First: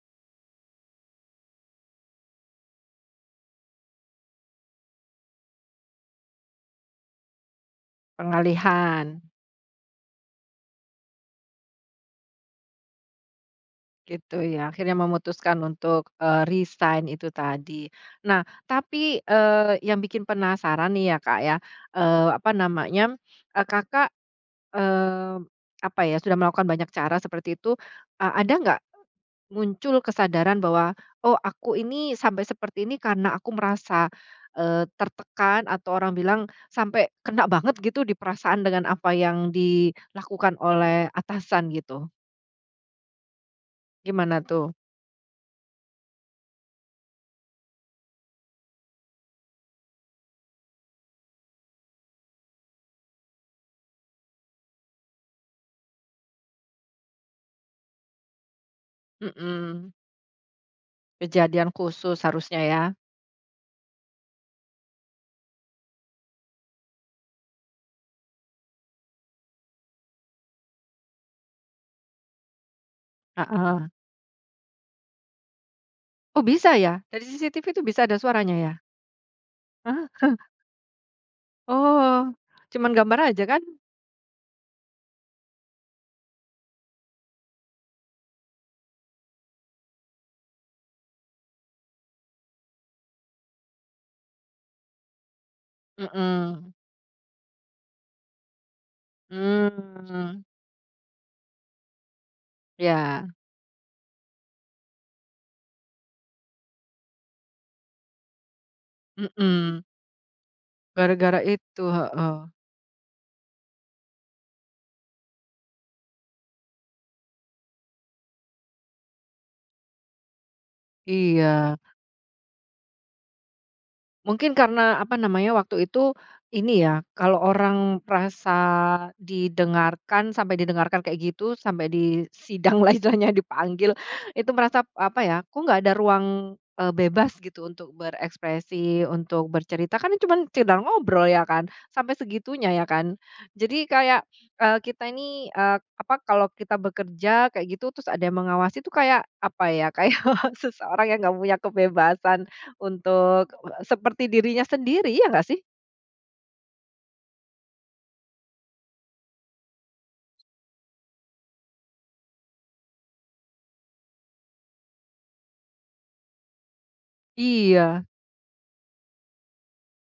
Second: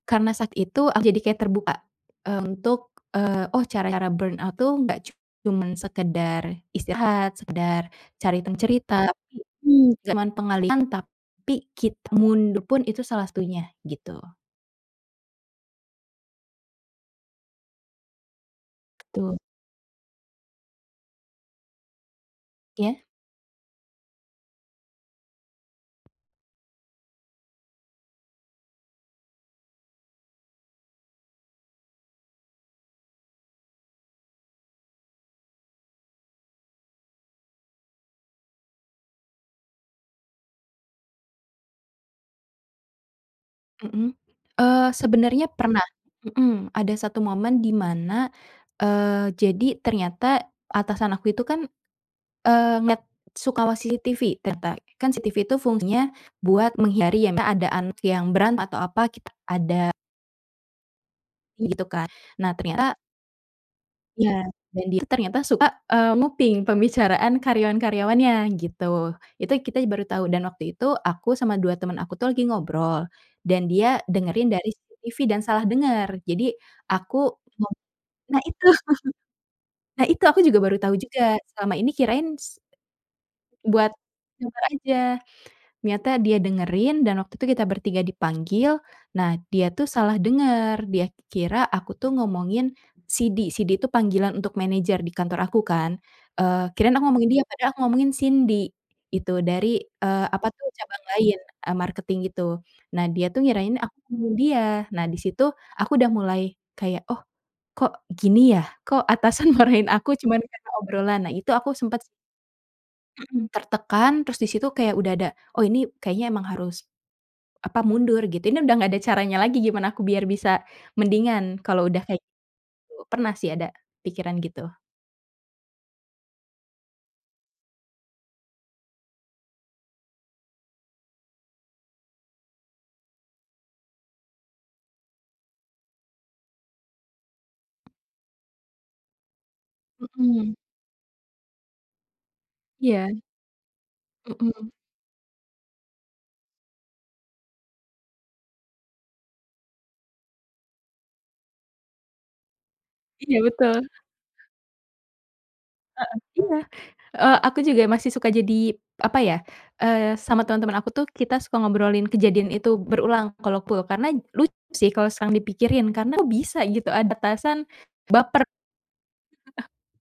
Karena saat itu, aku jadi kayak terbuka, eee, untuk, eee, oh, cara-cara burnout tuh, nggak cuman sekedar istirahat, sekedar cari temen cerita, Pengalihan tapi mhm. Cuma pengalihan, tapi kita mundur pun itu salah satunya, gitu. Gitu ya, akhirnya memutuskan untuk, eee, resign itu tadi. Nah, tapi, Betul. eee, yang bikin penasaran nih ya, Kak ya, eee, apa Iya. namanya, eee, Kakak, eee, apa ya, sudah melakukan banyak cara seperti itu, eee, ada nggak muncul kesadaran bahwa, "Oh, aku ini sampai seperti ini karena aku merasa, eee, tertekan," atau orang bilang, "sampai kena banget gitu di perasaan, dengan apa yang dilakukan oleh atasan." Gitu? Mhm. Gimana tuh? Eee, sebenernya pernah, mhm. Ada 1 momen di mana eee, jadi ternyata atasan aku itu kan, eee, ngelihat suka mengawasi CCTV, ternyata. Kan CCTV itu fungsinya buat menghindari ya misal ada anak yang berantem, atau apa, kita ada. Mhm. Kejadian Gitu kan. khusus Nah harusnya, ya? ternyata Iya, dan dia itu ternyata suka nguping, eee, pembicaraan karyawan-karyawannya, gitu. Itu kita ya baru tau. Dan waktu itu, aku sama 2 temen aku tuh lagi ngobrol, dan dia Heeh. dengerin dari CCTV, dan salah denger. Oh, Jadi, bisa ya? aku Dari CCTV ngob itu bisa ada nah suaranya itu. ya? Nah, Ah! itu, aku juga baru tahu juga, selama ini Oh, kirain, s cuman gambar aja, kan? buat kamera aja. Ternyata dia dengerin, dan waktu itu kita bertiga dipanggil, nah dia tuh salah dengar. Dia kira aku tuh ngomongin Sidi, Sidi itu panggilan untuk manajer di kantor aku, kan. Eee, Mhm. kirain aku ngomongin dia, padahal aku ngomongin Cindy, iitu, dari, eee, Mmm. apa itu, cabang lain, eee, marketing gitu. Nah, dia Iya. tuh ngirain aku ngomongin dia. Nah, di situ aku udah mulai kayak, "Oh, kok gini ya? Kok atasan Mhm. marahin aku cuman karna obrolan?" Nah, Gara-gara itu aku itu, sempat heeh. Mhm, tertekan, terus di situ kayak udah ada, "Oh, ini kayaknya emang harus, apa, mundur," gitu, "ini udah nggak ada caranya lagi gimana aku biar bisa mendingan Iya. kalo udah kayak gitu." Pernah sih ada pikiran Mungkin gitu. karena, apa namanya, waktu itu, ini ya, kalau orang merasa didengarkan, sampai didengarkan kayak gitu, sampai disidang lah istilahnya, dipanggil, itu merasa, apa ya, kok nggak ada ruang, eee, bebas gitu untuk berekspresi, untuk bercerita, kan cuman Mhm. sekedar ngobrol, ya kan? Sampai segitunya, ya kan? Iya. Jadi kayak, Mhm. eee, kita ini, eee, apa, kalau kita bekerja, kayak gitu, terus ada yang mengawasi itu kayak apa ya, kayak seseorang yang nggak punya kebebasan Iya, untuk betul. seperti dirinya sendiri, iya nggak, sih? Heeh, iya. Eee, aku juga masih suka jadi, apa ya, eee, sama temen-temen aku tuh kita suka ngobrolin kejadian itu berulang kalau aku. Karena lucu sih kalau sekarang dipikirin karena kok bisa gitu ada atasan Iya. baper.